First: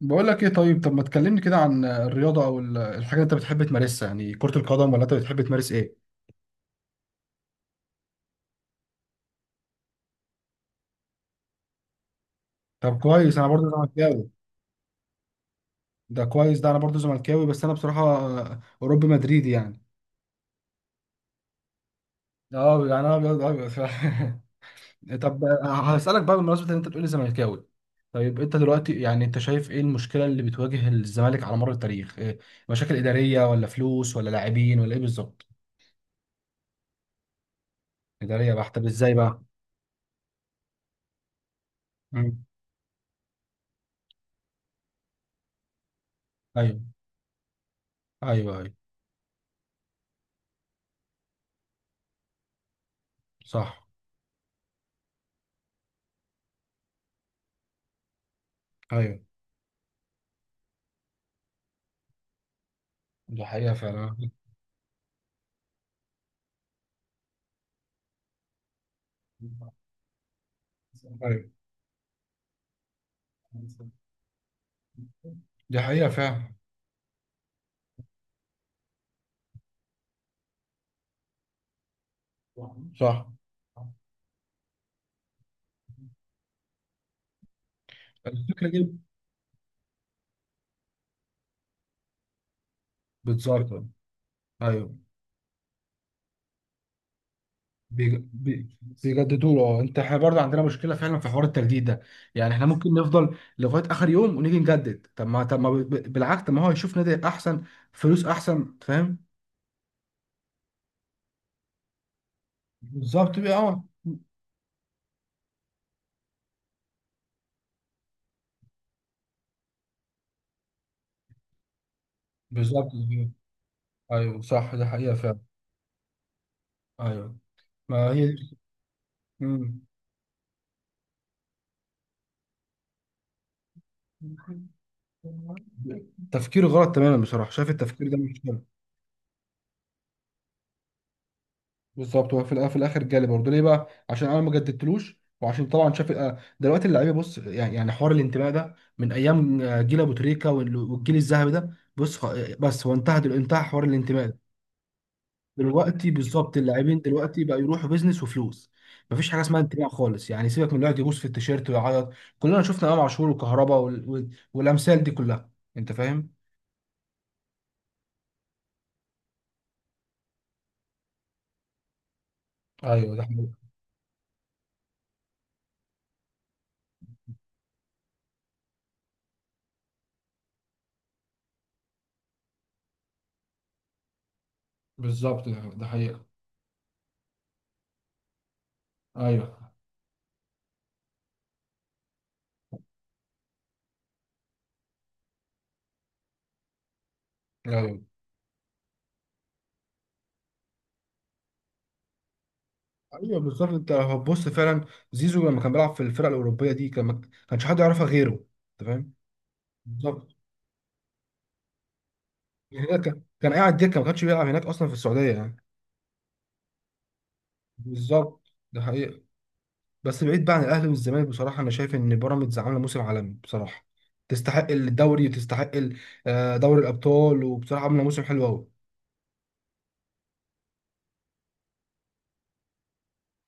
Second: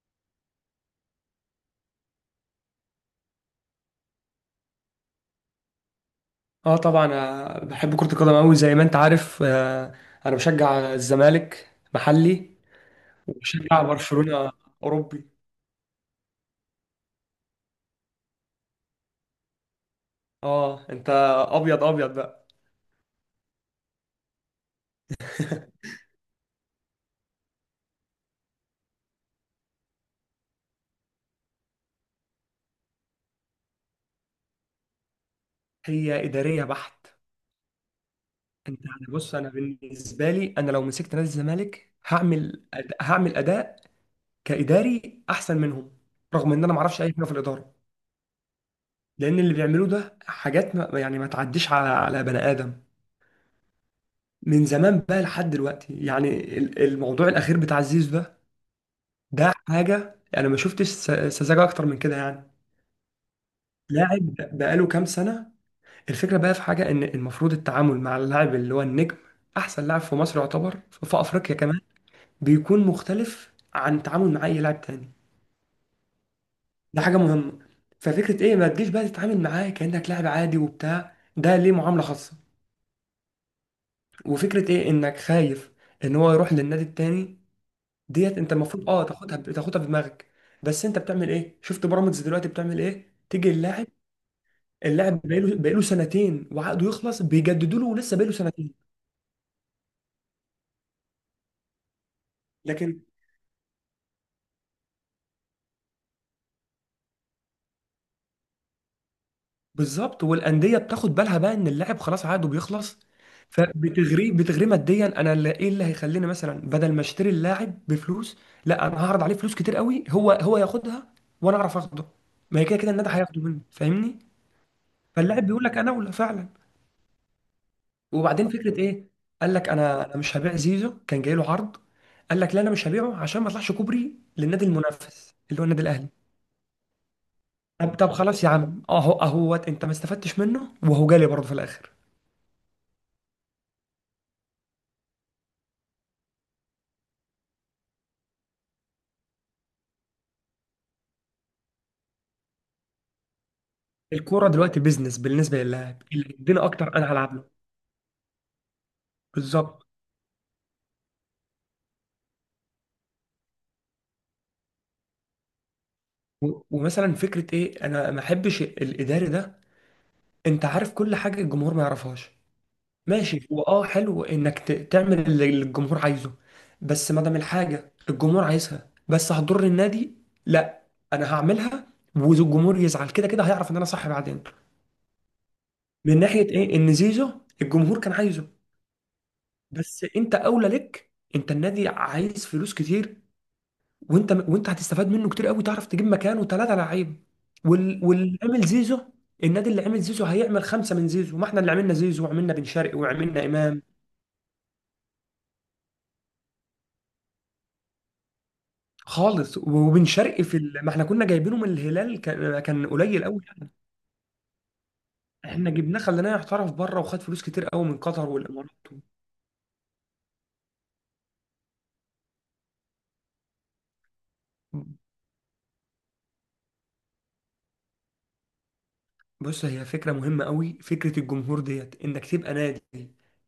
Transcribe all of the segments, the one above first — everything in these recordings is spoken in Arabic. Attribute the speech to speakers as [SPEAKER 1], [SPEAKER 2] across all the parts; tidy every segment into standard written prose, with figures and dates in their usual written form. [SPEAKER 1] بقول لك ايه؟ طيب طب ما تكلمني كده عن الرياضه، او الحاجه اللي انت بتحب تمارسها، يعني كره القدم ولا انت بتحب تمارس ايه؟
[SPEAKER 2] اه طبعا بحب كرة القدم قوي زي ما انت عارف انا بشجع الزمالك محلي،
[SPEAKER 1] طب كويس، انا برضو
[SPEAKER 2] وبشجع
[SPEAKER 1] زملكاوي.
[SPEAKER 2] برشلونة اوروبي.
[SPEAKER 1] ده كويس، ده انا برضو زملكاوي، بس انا بصراحه اوروبي مدريدي يعني.
[SPEAKER 2] اه انت ابيض ابيض بقى.
[SPEAKER 1] اه، يعني انا ابيض ابيض فعلا. طب، هسالك بقى بمناسبه ان انت بتقولي زملكاوي. طيب انت دلوقتي، يعني انت شايف ايه المشكله اللي بتواجه الزمالك على مر التاريخ، إيه؟ مشاكل اداريه ولا فلوس ولا لاعبين ولا ايه بالظبط؟
[SPEAKER 2] هي ادارية بحت.
[SPEAKER 1] اداريه بقى،
[SPEAKER 2] انت
[SPEAKER 1] طب
[SPEAKER 2] أنا
[SPEAKER 1] ازاي
[SPEAKER 2] بص،
[SPEAKER 1] بقى؟
[SPEAKER 2] انا بالنسبة لي انا لو مسكت نادي الزمالك
[SPEAKER 1] مم.
[SPEAKER 2] هعمل هعمل اداء كاداري احسن منهم، رغم ان انا ما
[SPEAKER 1] ايوه.
[SPEAKER 2] اعرفش اي حاجة في الادارة،
[SPEAKER 1] ايوه ايوه.
[SPEAKER 2] لان اللي بيعملوه ده حاجات ما... يعني ما تعديش على بني ادم،
[SPEAKER 1] صح.
[SPEAKER 2] من زمان بقى لحد دلوقتي يعني. الموضوع الاخير بتاع زيزو ده،
[SPEAKER 1] ايوه،
[SPEAKER 2] ده حاجه يعني ما شفتش سذاجه اكتر من كده يعني.
[SPEAKER 1] دي حقيقة فعلا.
[SPEAKER 2] لاعب بقاله كام سنه. الفكره بقى في حاجه ان المفروض التعامل مع اللاعب اللي هو النجم، احسن لاعب في مصر يعتبر، في
[SPEAKER 1] أيوة.
[SPEAKER 2] افريقيا كمان، بيكون مختلف عن التعامل مع اي لاعب تاني.
[SPEAKER 1] دي حقيقة فعلا.
[SPEAKER 2] ده حاجه مهمه. ففكره ايه ما تجيش بقى تتعامل معاه كانك لاعب عادي وبتاع ده، ليه معامله خاصه؟
[SPEAKER 1] صح.
[SPEAKER 2] وفكره ايه انك خايف ان هو يروح للنادي التاني. ديت انت
[SPEAKER 1] الفكرة دي
[SPEAKER 2] المفروض اه تاخدها في دماغك. بس انت بتعمل ايه؟ شفت بيراميدز دلوقتي بتعمل ايه؟ تيجي
[SPEAKER 1] بتظهر.
[SPEAKER 2] اللاعب،
[SPEAKER 1] أيوه.
[SPEAKER 2] اللاعب بقاله سنتين وعقده يخلص بيجددوا له ولسه بقاله سنتين.
[SPEAKER 1] بيجددوا له. اه، انت احنا برضه عندنا مشكله فعلا في حوار التجديد ده، يعني احنا ممكن
[SPEAKER 2] لكن
[SPEAKER 1] نفضل لغايه اخر يوم ونيجي نجدد. طب ما بالعكس، طب ما هو يشوف نادي احسن، فلوس احسن، فاهم؟
[SPEAKER 2] بالظبط، والانديه بتاخد بالها بقى ان اللاعب خلاص عقده بيخلص،
[SPEAKER 1] بالظبط بقى. اه،
[SPEAKER 2] فبتغريه ماديا. انا اللي ايه اللي هيخليني مثلا بدل ما اشتري اللاعب بفلوس، لا انا هعرض عليه فلوس كتير قوي هو ياخدها وانا اعرف اخده. ما هي كده كده
[SPEAKER 1] بالظبط،
[SPEAKER 2] النادي هياخده مني فاهمني.
[SPEAKER 1] ايوه، صح، دي حقيقه فعلا.
[SPEAKER 2] فاللاعب بيقول لك انا اولى فعلا.
[SPEAKER 1] ايوه، ما هي.
[SPEAKER 2] وبعدين فكره ايه، قال لك
[SPEAKER 1] مم.
[SPEAKER 2] انا مش هبيع زيزو، كان جاي له عرض، قال لك لا انا مش هبيعه عشان ما اطلعش كوبري للنادي المنافس اللي هو النادي الاهلي.
[SPEAKER 1] تفكير غلط تماما بصراحه، شايف
[SPEAKER 2] طب
[SPEAKER 1] التفكير
[SPEAKER 2] طب
[SPEAKER 1] ده مش
[SPEAKER 2] خلاص يا
[SPEAKER 1] حلو.
[SPEAKER 2] عم، اهو اهوت انت ما استفدتش منه وهو جالي برضه في الاخر.
[SPEAKER 1] بالظبط، هو في في الاخر جالي برضه، ليه بقى؟ عشان انا ما جددتلوش، وعشان طبعا شاف دلوقتي اللعيبه، بص، يعني حوار الانتماء ده من ايام جيل ابو تريكه والجيل الذهبي ده، بص بس هو انتهى، انتهى حوار الانتماء ده.
[SPEAKER 2] الكوره دلوقتي بيزنس، بالنسبه للاعب
[SPEAKER 1] دلوقتي
[SPEAKER 2] اللي
[SPEAKER 1] بالظبط،
[SPEAKER 2] يدينا اكتر
[SPEAKER 1] اللاعبين
[SPEAKER 2] انا هلعب
[SPEAKER 1] دلوقتي
[SPEAKER 2] له.
[SPEAKER 1] بقى يروحوا بيزنس وفلوس، مفيش حاجه اسمها
[SPEAKER 2] بالظبط.
[SPEAKER 1] انتماء خالص يعني، سيبك من اللي يقعد يبوس في التيشيرت ويعيط. كلنا شفنا امام عاشور وكهربا والامثال دي كلها، انت فاهم.
[SPEAKER 2] ومثلا فكره ايه، انا ما احبش الاداري ده، انت عارف كل حاجه الجمهور ما يعرفهاش.
[SPEAKER 1] ايوه، ده
[SPEAKER 2] ماشي هو
[SPEAKER 1] حقيقة.
[SPEAKER 2] اه حلو انك تعمل اللي الجمهور عايزه، بس ما دام الحاجه الجمهور عايزها بس هتضر النادي، لا انا هعملها والجمهور يزعل، كده كده هيعرف ان انا صح بعدين.
[SPEAKER 1] بالظبط، ده
[SPEAKER 2] من
[SPEAKER 1] حقيقة.
[SPEAKER 2] ناحيه ايه ان زيزو، الجمهور كان عايزه،
[SPEAKER 1] ايوه
[SPEAKER 2] بس انت اولى لك، انت النادي عايز فلوس كتير، وانت هتستفاد منه كتير قوي، تعرف تجيب مكانه ثلاثه لعيب.
[SPEAKER 1] ايوه.
[SPEAKER 2] واللي عامل زيزو، النادي اللي عامل زيزو هيعمل خمسه من زيزو. ما احنا اللي عملنا زيزو وعملنا بن شرقي
[SPEAKER 1] ايوه
[SPEAKER 2] وعملنا
[SPEAKER 1] بالظبط،
[SPEAKER 2] امام
[SPEAKER 1] انت لو هتبص فعلا، زيزو لما كان بيلعب في الفرق الاوروبيه دي، ما كانش حد يعرفها غيره، انت فاهم.
[SPEAKER 2] خالص. وبن
[SPEAKER 1] بالظبط.
[SPEAKER 2] شرقي في ما احنا كنا جايبينه من الهلال، كان
[SPEAKER 1] يعني
[SPEAKER 2] كان
[SPEAKER 1] ده كان
[SPEAKER 2] قليل قوي
[SPEAKER 1] كان
[SPEAKER 2] يعني.
[SPEAKER 1] قاعد دكه، ما كانش بيلعب هناك اصلا في السعوديه يعني.
[SPEAKER 2] احنا جبناه خليناه يحترف بره وخد فلوس كتير قوي من قطر
[SPEAKER 1] بالظبط،
[SPEAKER 2] والامارات.
[SPEAKER 1] ده حقيقه. بس بعيد بقى عن الاهلي والزمالك، بصراحه انا شايف ان بيراميدز عامله موسم عالمي بصراحه، تستحق الدوري وتستحق دوري الابطال، وبصراحه عامله موسم حلو قوي.
[SPEAKER 2] بص هي فكرة مهمة قوي، فكرة الجمهور ديت، انك تبقى نادي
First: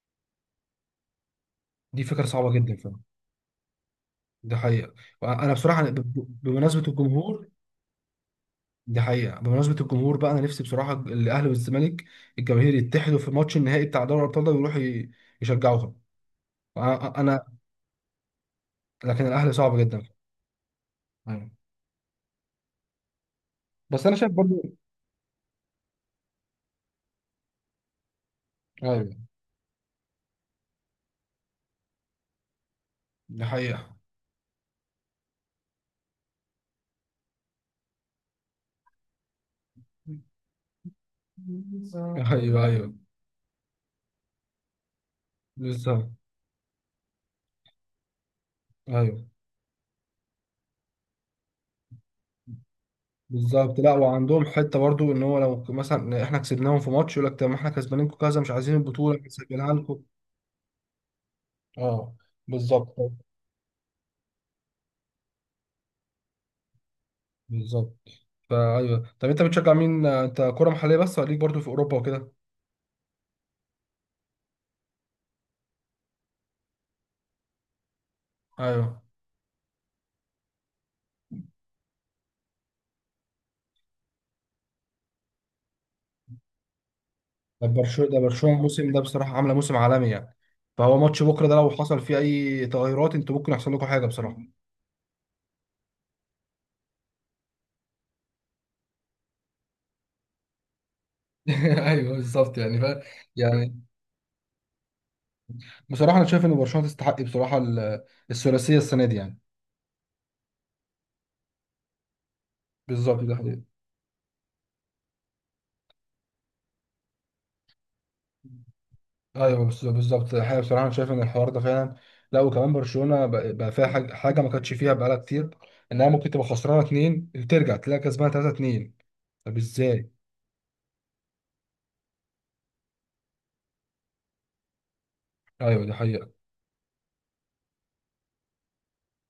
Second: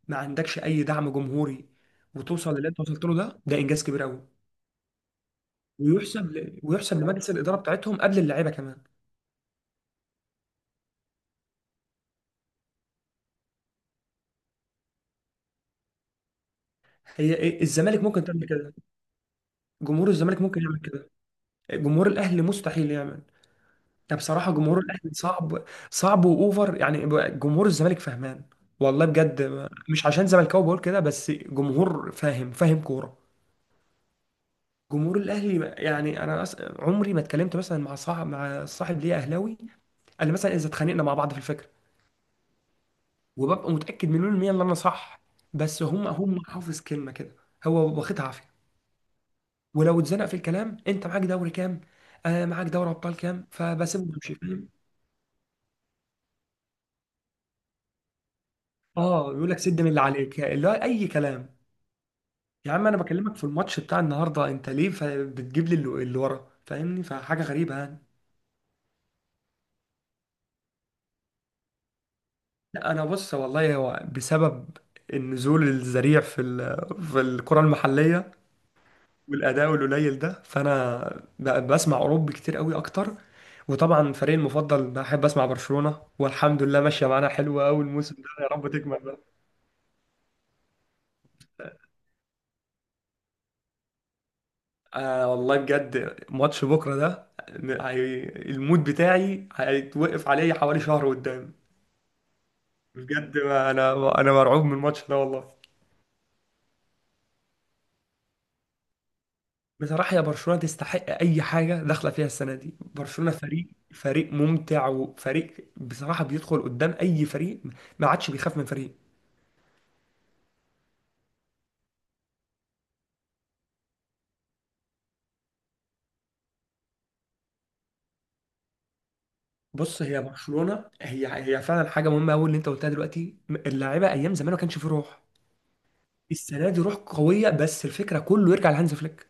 [SPEAKER 2] ما عندكش اي دعم جمهوري
[SPEAKER 1] دي فكره صعبه
[SPEAKER 2] وتوصل للي
[SPEAKER 1] جدا
[SPEAKER 2] انت
[SPEAKER 1] فعلا.
[SPEAKER 2] وصلت له، ده ده انجاز كبير قوي.
[SPEAKER 1] ده حقيقه. انا بصراحه بمناسبه
[SPEAKER 2] ويحسب لمجلس
[SPEAKER 1] الجمهور.
[SPEAKER 2] الاداره بتاعتهم قبل اللعيبه كمان.
[SPEAKER 1] دي حقيقة، بمناسبة الجمهور بقى، أنا نفسي بصراحة الأهلي والزمالك الجماهير يتحدوا في ماتش النهائي بتاع دوري الأبطال ده، ويروحوا يشجعوهم. أنا
[SPEAKER 2] هي
[SPEAKER 1] أنا-
[SPEAKER 2] إيه؟ الزمالك ممكن تعمل كده،
[SPEAKER 1] لكن الأهلي صعب جدا.
[SPEAKER 2] جمهور الزمالك ممكن يعمل كده،
[SPEAKER 1] أيوة.
[SPEAKER 2] جمهور الاهلي مستحيل يعمل.
[SPEAKER 1] بس
[SPEAKER 2] ده
[SPEAKER 1] أنا شايف
[SPEAKER 2] بصراحه
[SPEAKER 1] برضو.
[SPEAKER 2] جمهور الاهلي صعب، صعب واوفر يعني. جمهور الزمالك فهمان والله
[SPEAKER 1] أيوة،
[SPEAKER 2] بجد، مش عشان زملكاوي بقول كده، بس جمهور فاهم، فاهم كوره.
[SPEAKER 1] دي حقيقة.
[SPEAKER 2] جمهور الاهلي يعني انا عمري ما اتكلمت مثلا مع صاحب ليا اهلاوي الا مثلا اذا اتخانقنا مع بعض في الفكره،
[SPEAKER 1] أيوة أيوة
[SPEAKER 2] وببقى متاكد مليون المية ان انا صح، بس هم
[SPEAKER 1] بالظبط.
[SPEAKER 2] هم حافظ كلمه كده، هو واخدها عافيه.
[SPEAKER 1] أيوة
[SPEAKER 2] ولو اتزنق في الكلام، انت معاك دوري كام؟ آه معاك دوري ابطال كام؟
[SPEAKER 1] بالظبط. لا
[SPEAKER 2] فبسيبه ويمشي
[SPEAKER 1] وعندهم
[SPEAKER 2] فاهم.
[SPEAKER 1] حتة برضو، إن هو لو مثلا إحنا كسبناهم في ماتش، يقول لك طب ما إحنا كسبانينكم كذا، مش عايزين البطولة
[SPEAKER 2] اه يقول لك
[SPEAKER 1] نسجلها
[SPEAKER 2] سد من اللي
[SPEAKER 1] لكم.
[SPEAKER 2] عليك، اللي هو اي كلام.
[SPEAKER 1] أه،
[SPEAKER 2] يا عم
[SPEAKER 1] بالظبط.
[SPEAKER 2] انا بكلمك في الماتش بتاع النهارده، انت ليه بتجيب لي اللي ورا، فاهمني؟ فحاجه غريبه يعني.
[SPEAKER 1] بالظبط. فأيوه، طب أنت بتشجع مين؟ أنت كرة محلية بس ولا ليك برضو في أوروبا وكده؟
[SPEAKER 2] لا انا بص والله، هو بسبب النزول الذريع في في الكره المحليه
[SPEAKER 1] ايوه.
[SPEAKER 2] والاداء القليل ده، فانا بقى بسمع اوروبي كتير قوي اكتر. وطبعا فريقي المفضل بحب اسمع برشلونه، والحمد لله ماشيه معانا حلوه قوي الموسم ده، يا
[SPEAKER 1] برشلونة
[SPEAKER 2] رب
[SPEAKER 1] الموسم ده
[SPEAKER 2] تكمل بقى.
[SPEAKER 1] بصراحة عاملة موسم عالمي يعني، فهو ماتش بكرة ده لو حصل فيه أي تغيرات أنتوا ممكن يحصل لكم حاجة بصراحة.
[SPEAKER 2] آه والله بجد، ماتش بكره ده، المود بتاعي هيتوقف عليه حوالي شهر قدام.
[SPEAKER 1] ايوه بالظبط، يعني فاهم،
[SPEAKER 2] بجد ما
[SPEAKER 1] يعني
[SPEAKER 2] انا، انا مرعوب من الماتش ده والله.
[SPEAKER 1] بصراحة أنا شايف إن برشلونة تستحق بصراحة الثلاثية السنة دي يعني.
[SPEAKER 2] بصراحة يا برشلونة تستحق أي حاجة داخلة فيها السنة دي،
[SPEAKER 1] بالظبط،
[SPEAKER 2] برشلونة
[SPEAKER 1] ده حقيقي.
[SPEAKER 2] فريق، فريق ممتع، وفريق بصراحة بيدخل قدام أي فريق، ما عادش بيخاف من فريق.
[SPEAKER 1] ايوه، بالظبط الحقيقه، بصراحه انا شايف ان الحوار ده فعلا. لا وكمان برشلونه بقى فيها حاجة ما كانتش فيها بقالها كتير، انها ممكن تبقى خسرانه اتنين، ترجع تلاقي كسبانه تلاته اتنين. طب
[SPEAKER 2] بص،
[SPEAKER 1] ازاي؟
[SPEAKER 2] هي برشلونة هي فعلا حاجة مهمة أوي اللي أنت قلتها دلوقتي، اللاعيبة أيام زمان ما كانش فيه روح،
[SPEAKER 1] ايوه ده حقيقي.
[SPEAKER 2] السنة دي روح قوية، بس الفكرة كله يرجع لهانز فليك.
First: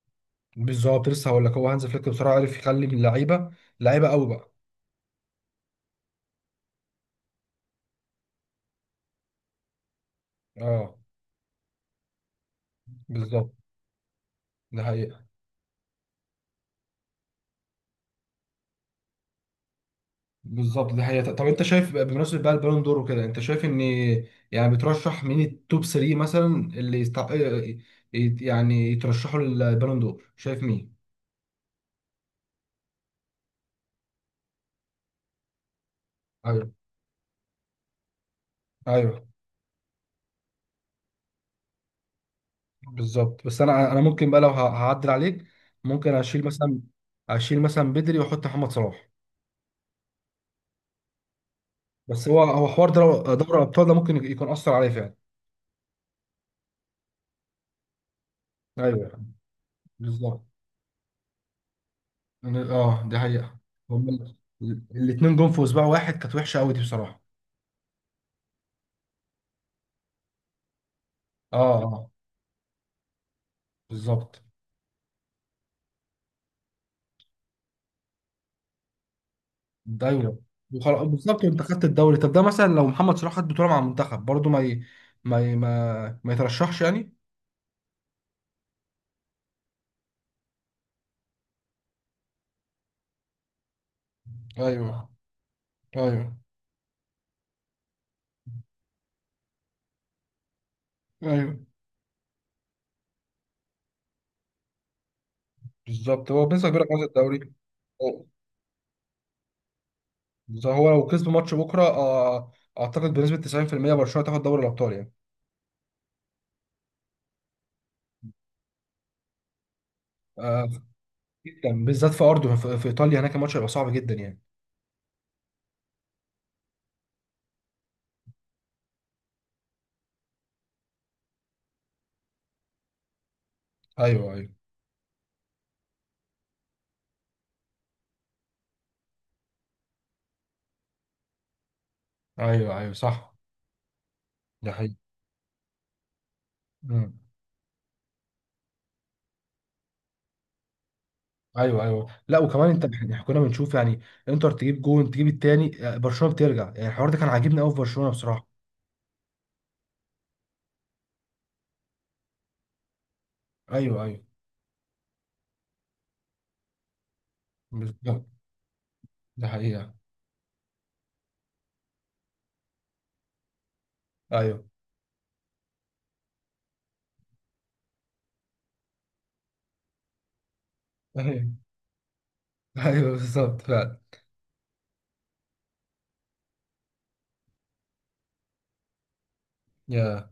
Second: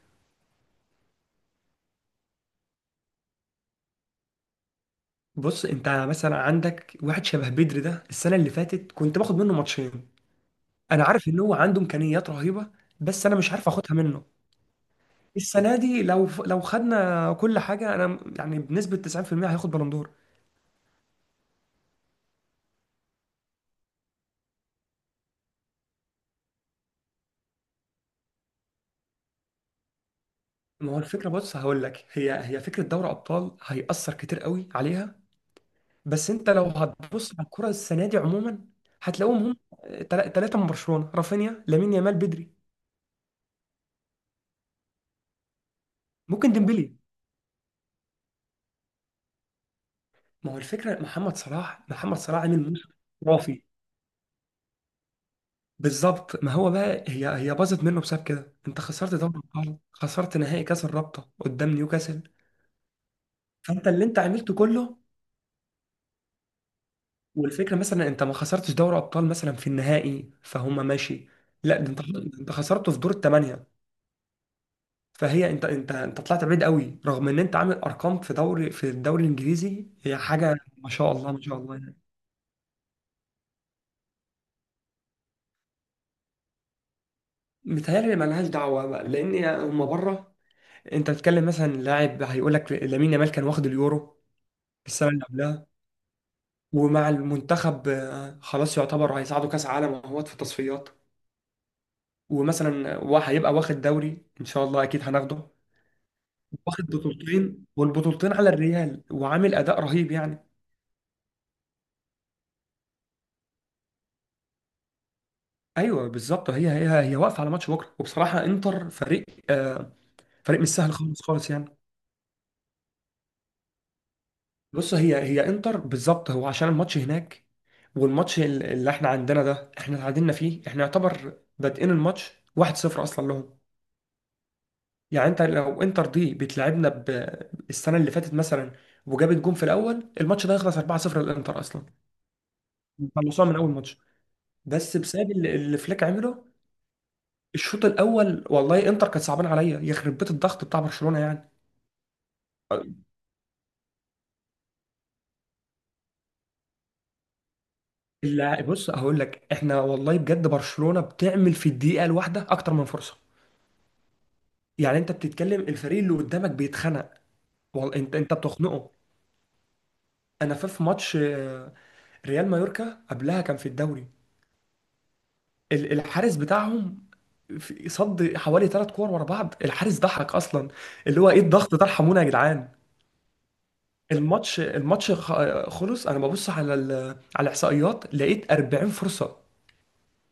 [SPEAKER 1] بالظبط، لسه هقول لك، هو هانز فليك بصراحه عرف يخلي اللعيبه لعيبه قوي بقى.
[SPEAKER 2] بص أنت مثلا عندك واحد شبه بدري ده، السنة اللي فاتت كنت باخد منه ماتشين،
[SPEAKER 1] اه
[SPEAKER 2] أنا عارف إن هو عنده إمكانيات رهيبة بس أنا مش
[SPEAKER 1] بالظبط.
[SPEAKER 2] عارف آخدها منه.
[SPEAKER 1] ده حقيقه.
[SPEAKER 2] السنه دي لو خدنا كل حاجه انا يعني بنسبه 90% هياخد بالون دور.
[SPEAKER 1] بالظبط، ده حقيقه. طب انت شايف بمناسبه بقى البالون دور وكده، انت شايف ان يعني بترشح مين التوب 3 مثلا؟ اللي يستع... يعني يترشحوا للبالون دور، شايف
[SPEAKER 2] ما
[SPEAKER 1] مين؟
[SPEAKER 2] هو الفكره، بص هقول لك، هي فكره دوري ابطال هيأثر كتير قوي عليها، بس انت لو
[SPEAKER 1] ايوه
[SPEAKER 2] هتبص على الكره السنه دي عموما،
[SPEAKER 1] ايوه
[SPEAKER 2] هتلاقوهم هم ثلاثه من برشلونه: رافينيا، لامين يامال، بدري.
[SPEAKER 1] بالظبط. بس انا ممكن بقى، لو هعدل عليك. ممكن اشيل
[SPEAKER 2] ممكن
[SPEAKER 1] مثلا
[SPEAKER 2] ديمبلي.
[SPEAKER 1] اشيل مثلا بدري واحط محمد صلاح.
[SPEAKER 2] ما هو الفكره، محمد صلاح، محمد
[SPEAKER 1] بس هو
[SPEAKER 2] صلاح
[SPEAKER 1] هو
[SPEAKER 2] عامل موسم
[SPEAKER 1] حوار دوري
[SPEAKER 2] خرافي.
[SPEAKER 1] ابطال ده ممكن يكون اثر عليه فعلا.
[SPEAKER 2] بالظبط، ما هو بقى هي باظت منه بسبب كده، انت
[SPEAKER 1] ايوه
[SPEAKER 2] خسرت دوري الابطال، خسرت
[SPEAKER 1] بالظبط.
[SPEAKER 2] نهائي كاس الرابطه قدام نيوكاسل،
[SPEAKER 1] اه، دي حقيقة.
[SPEAKER 2] فانت اللي
[SPEAKER 1] هما
[SPEAKER 2] انت عملته كله.
[SPEAKER 1] الاتنين جم في اسبوع واحد، كانت وحشة قوي دي بصراحة.
[SPEAKER 2] والفكره مثلا انت ما خسرتش دوري ابطال مثلا في النهائي، فهم ماشي،
[SPEAKER 1] اه
[SPEAKER 2] لا ده انت،
[SPEAKER 1] اه.
[SPEAKER 2] خسرته في دور الثمانيه،
[SPEAKER 1] بالظبط.
[SPEAKER 2] فهي انت طلعت بعيد قوي، رغم ان انت عامل ارقام في دوري، في الدوري الانجليزي،
[SPEAKER 1] ده
[SPEAKER 2] هي
[SPEAKER 1] ايوه.
[SPEAKER 2] حاجه ما
[SPEAKER 1] وخلاص
[SPEAKER 2] شاء الله، ما
[SPEAKER 1] بالظبط،
[SPEAKER 2] شاء
[SPEAKER 1] وانت
[SPEAKER 2] الله
[SPEAKER 1] خدت
[SPEAKER 2] يعني.
[SPEAKER 1] الدوري. طب ده مثلا لو محمد صلاح خد بطولة مع المنتخب برضه، ما ي... ما ي... ما ما يترشحش يعني.
[SPEAKER 2] متهيألي مالهاش دعوه بقى لان هم بره. انت بتتكلم مثلا لاعب هيقول لك لامين يامال كان واخد اليورو
[SPEAKER 1] ايوه
[SPEAKER 2] السنه اللي قبلها،
[SPEAKER 1] ايوه
[SPEAKER 2] ومع المنتخب خلاص يعتبر هيصعدوا كاس عالم اهوت في التصفيات.
[SPEAKER 1] ايوه
[SPEAKER 2] ومثلا هو هيبقى واخد دوري ان شاء الله، اكيد هناخده،
[SPEAKER 1] بالظبط، هو بنسبة كبيرة
[SPEAKER 2] واخد
[SPEAKER 1] خد الدوري.
[SPEAKER 2] بطولتين،
[SPEAKER 1] هو
[SPEAKER 2] والبطولتين على الريال، وعامل اداء رهيب يعني.
[SPEAKER 1] هو لو كسب ماتش بكرة، اعتقد بنسبة 90% برشلونة تاخد دوري الابطال يعني.
[SPEAKER 2] ايوه بالظبط، هي واقفه على ماتش بكره. وبصراحه انتر فريق، آه، فريق
[SPEAKER 1] آه،
[SPEAKER 2] مش سهل خالص، خالص يعني.
[SPEAKER 1] جدا بالذات في ارضه، في ايطاليا هناك، الماتش هيبقى صعب جدا يعني.
[SPEAKER 2] بص، هي انتر بالظبط هو عشان الماتش هناك، والماتش اللي احنا عندنا ده احنا اتعادلنا فيه، احنا يعتبر بادئين الماتش 1-0 اصلا لهم.
[SPEAKER 1] ايوه ايوه.
[SPEAKER 2] يعني انت لو انتر دي بتلعبنا السنه اللي فاتت مثلا، وجابت جون في الاول، الماتش ده يخلص 4-0 للانتر اصلا،
[SPEAKER 1] ايوه ايوه صح.
[SPEAKER 2] خلصوها من اول ماتش.
[SPEAKER 1] ده حقيقي.
[SPEAKER 2] بس بسبب اللي فليك عمله
[SPEAKER 1] مم.
[SPEAKER 2] الشوط الاول، والله انتر كانت صعبان عليا، يخرب بيت الضغط بتاع برشلونه يعني.
[SPEAKER 1] ايوه ايوه، لا وكمان، احنا كنا بنشوف يعني، انتر تجيب جون تجيب التاني، برشلونه بترجع، يعني الحوار ده كان عاجبني قوي في برشلونه بصراحه.
[SPEAKER 2] لا بص هقول لك، احنا والله بجد برشلونه بتعمل في الدقيقه الواحده اكتر من فرصه،
[SPEAKER 1] ايوه ايوه
[SPEAKER 2] يعني انت بتتكلم الفريق اللي قدامك بيتخنق، انت
[SPEAKER 1] بالظبط،
[SPEAKER 2] بتخنقه.
[SPEAKER 1] ده حقيقه.
[SPEAKER 2] انا في في ماتش ريال مايوركا قبلها كان في الدوري،
[SPEAKER 1] ايوه.
[SPEAKER 2] الحارس بتاعهم صد حوالي ثلاث كور ورا بعض، الحارس ضحك اصلا، اللي هو ايه
[SPEAKER 1] ايوه
[SPEAKER 2] الضغط ده، ارحمونا يا جدعان.
[SPEAKER 1] ايوه بالظبط فعلا.
[SPEAKER 2] الماتش خلص، انا ببص على على الاحصائيات لقيت 40 فرصه،
[SPEAKER 1] يا.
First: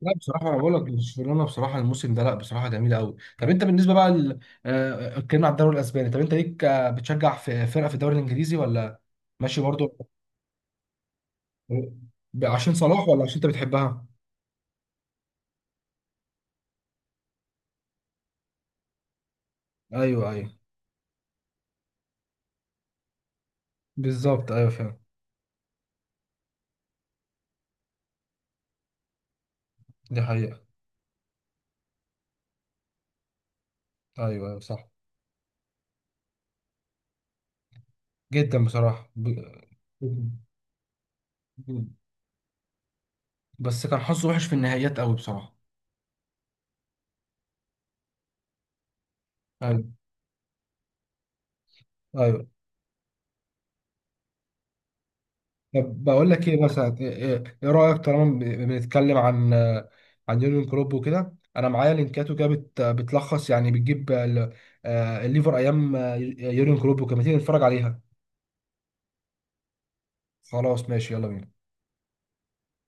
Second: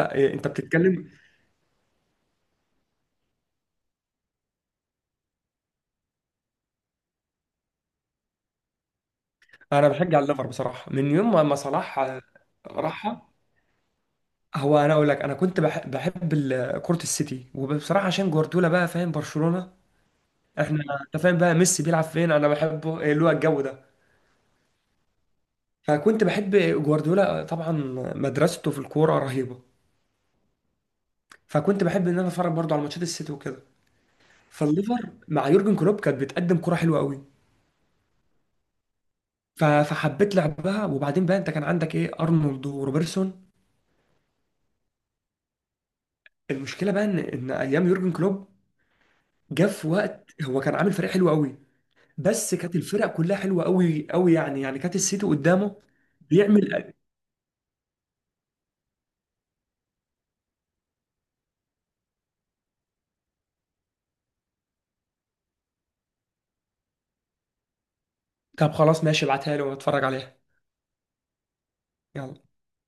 [SPEAKER 1] لا بصراحه انا بقول لك،
[SPEAKER 2] بتتكلم.
[SPEAKER 1] برشلونه بصراحه الموسم ده، لا بصراحه جميله قوي. طب انت بالنسبه بقى اتكلمنا على الدوري الاسباني، طب انت ليك بتشجع في فرقه في الدوري الانجليزي ولا ماشي
[SPEAKER 2] انا
[SPEAKER 1] برضو؟
[SPEAKER 2] بشجع الليفر بصراحه من يوم ما صلاح
[SPEAKER 1] عشان صلاح ولا
[SPEAKER 2] راحها.
[SPEAKER 1] عشان انت بتحبها؟
[SPEAKER 2] هو انا اقول لك، انا كنت بحب كره السيتي، وبصراحه عشان جوارديولا بقى، فاهم برشلونه
[SPEAKER 1] ايوه ايوه
[SPEAKER 2] احنا، انت فاهم بقى ميسي بيلعب فين انا بحبه، إيه اللي هو الجو ده.
[SPEAKER 1] بالظبط. ايوه فعلا،
[SPEAKER 2] فكنت بحب جوارديولا طبعا، مدرسته في الكوره رهيبه،
[SPEAKER 1] دي حقيقه.
[SPEAKER 2] فكنت بحب ان انا اتفرج برضه على ماتشات السيتي وكده.
[SPEAKER 1] ايوه ايوه صح.
[SPEAKER 2] فالليفر مع يورجن كلوب كانت بتقدم كره حلوه قوي،
[SPEAKER 1] جدا بصراحة
[SPEAKER 2] فحبيت لعبها. وبعدين بقى انت كان عندك ايه، ارنولد وروبرتسون.
[SPEAKER 1] بس كان حظه وحش في النهائيات قوي بصراحة.
[SPEAKER 2] المشكله بقى ان ايام يورجن كلوب، جه
[SPEAKER 1] ايوه
[SPEAKER 2] في وقت هو كان عامل فريق حلو قوي،
[SPEAKER 1] ايوه.
[SPEAKER 2] بس كانت الفرق كلها حلوه قوي قوي يعني، يعني كانت السيتي قدامه
[SPEAKER 1] طب بقول لك، ايه
[SPEAKER 2] بيعمل.
[SPEAKER 1] مثلا ايه إيه- إيه رأيك طالما بنتكلم عن يورجن كلوب وكده، انا معايا لينكاته كده بتلخص يعني، بتجيب الليفر ايام يورجن كلوب وكده، ما تيجي نتفرج عليها.
[SPEAKER 2] طب خلاص ماشي، ابعتها لي واتفرج عليها.
[SPEAKER 1] خلاص ماشي، يلا بينا.
[SPEAKER 2] يلا.